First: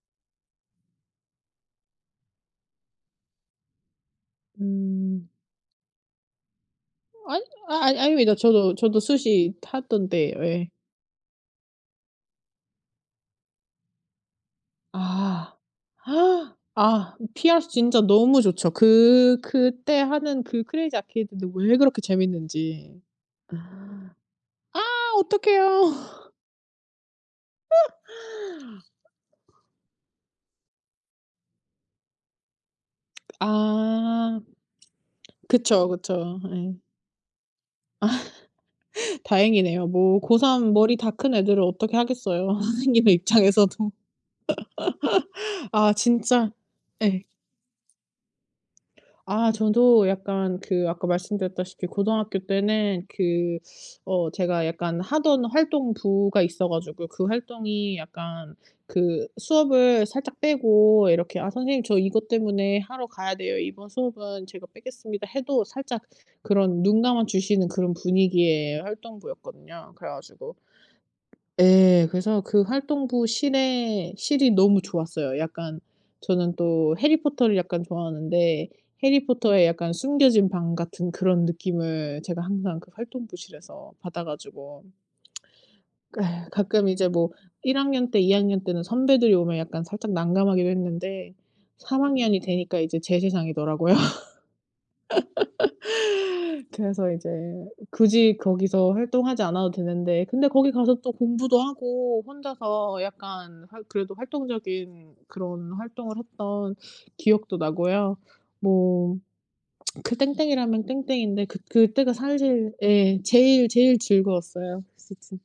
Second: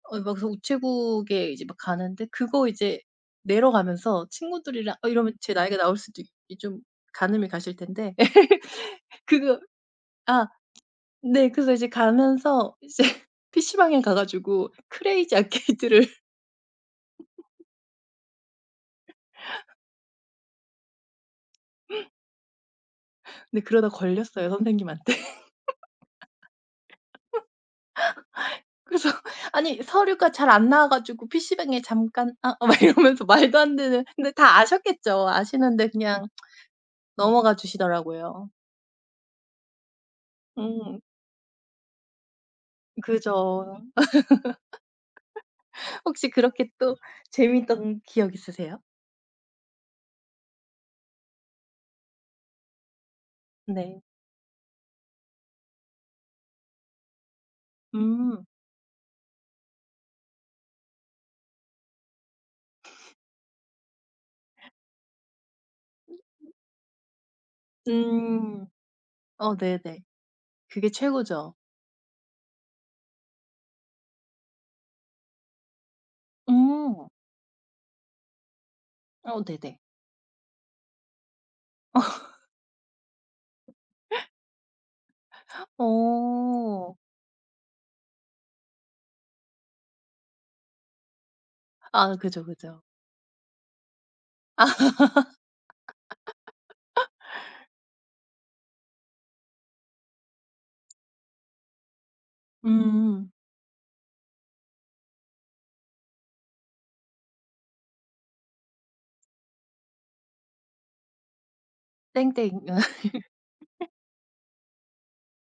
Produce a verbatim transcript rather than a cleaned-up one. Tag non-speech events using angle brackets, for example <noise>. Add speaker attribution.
Speaker 1: 아 막 그래서 우체국에 이제 막 가는데 그거 이제 내러 가면서 친구들이랑 아
Speaker 2: 음.
Speaker 1: 이러면 제 나이가 나올 수도 이 좀
Speaker 2: 아니
Speaker 1: 가늠이
Speaker 2: 아
Speaker 1: 가실
Speaker 2: 아
Speaker 1: 텐데.
Speaker 2: 아닙니다. 저도, 저도
Speaker 1: <laughs>
Speaker 2: 수시
Speaker 1: 그거
Speaker 2: 탔던 때
Speaker 1: 아
Speaker 2: 예.
Speaker 1: 네. 그래서 이제 가면서 이제 피시방에 가 가지고 크레이지
Speaker 2: 아.
Speaker 1: 아케이드를 <laughs>
Speaker 2: <gasps> 아 음 피아스 진짜 너무 좋죠. 그 그때 하는 그 크레이지 아케이드는 왜 그렇게 재밌는지.
Speaker 1: 근데 그러다 걸렸어요
Speaker 2: 아. 아
Speaker 1: 선생님한테.
Speaker 2: 어떡해요. 어!
Speaker 1: <laughs> 그래서 "아니 서류가 잘 안 나와 가지고 피시방에 잠깐. 아." 막 이러면서 말도 안 되는 근데
Speaker 2: 아.
Speaker 1: 다 아셨겠죠.
Speaker 2: 그쵸,
Speaker 1: 아시는데 그냥
Speaker 2: 그쵸. 예.
Speaker 1: 넘어가
Speaker 2: 아.
Speaker 1: 주시더라고요.
Speaker 2: 다행이네요. 뭐 고삼 머리
Speaker 1: 음.
Speaker 2: 다 큰 애들을 어떻게 하겠어요 선생님의
Speaker 1: 그죠.
Speaker 2: 입장에서도. <laughs> 아
Speaker 1: <laughs> 혹시
Speaker 2: 진짜
Speaker 1: 그렇게 또
Speaker 2: 예.
Speaker 1: 재밌던 기억 있으세요?
Speaker 2: 아 저도 약간 그 아까 말씀드렸다시피 고등학교 때는 그
Speaker 1: 네.
Speaker 2: 어 제가 약간 하던 활동부가 있어 가지고 그 활동이
Speaker 1: 음.
Speaker 2: 약간 그 수업을 살짝 빼고 이렇게 "아 선생님 저 이것 때문에 하러
Speaker 1: <sniffs>
Speaker 2: 가야 돼요. 이번 수업은 제가
Speaker 1: <gasps>
Speaker 2: 빼겠습니다." 해도 살짝
Speaker 1: 네 네.
Speaker 2: 그런 눈감아 주시는 그런
Speaker 1: 음.
Speaker 2: 분위기의
Speaker 1: 어
Speaker 2: 활동부였거든요.
Speaker 1: 네네.
Speaker 2: 그래 가지고
Speaker 1: 그게 최고죠.
Speaker 2: 예. 그래서 그 활동부 실의 실이 너무 좋았어요. 약간 저는 또
Speaker 1: 음.
Speaker 2: 해리 포터를 약간 좋아하는데 해리
Speaker 1: 어
Speaker 2: 포터의
Speaker 1: 네네.
Speaker 2: 약간 숨겨진 방 같은 그런
Speaker 1: 어.
Speaker 2: 느낌을 제가 항상 그 활동부실에서 받아 가지고. 그 예 가끔
Speaker 1: 어.
Speaker 2: 이제 뭐 일 학년 때 이 학년 때는 선배들이 오면 약간 살짝 난감하기도 했는데 삼
Speaker 1: 아
Speaker 2: 학년이
Speaker 1: 그죠,
Speaker 2: 되니까
Speaker 1: 그죠.
Speaker 2: 이제 제 세상이더라고요.
Speaker 1: 아.
Speaker 2: <laughs> 그래서
Speaker 1: <laughs>
Speaker 2: 이제 음 굳이 거기서 활동하지 않아도 되는데 근데 거기 가서 또 공부도 하고 혼자서
Speaker 1: 음.
Speaker 2: 약간 활 그래도 활동적인 그런 활동을 했던 기억도 나고요. 뭐 <smacks lips> 그 땡땡이라면 땡땡인데 그 그때가
Speaker 1: 땡땡
Speaker 2: 사실
Speaker 1: 아 예.
Speaker 2: 예 제일, 제일 즐거웠어요. 스 진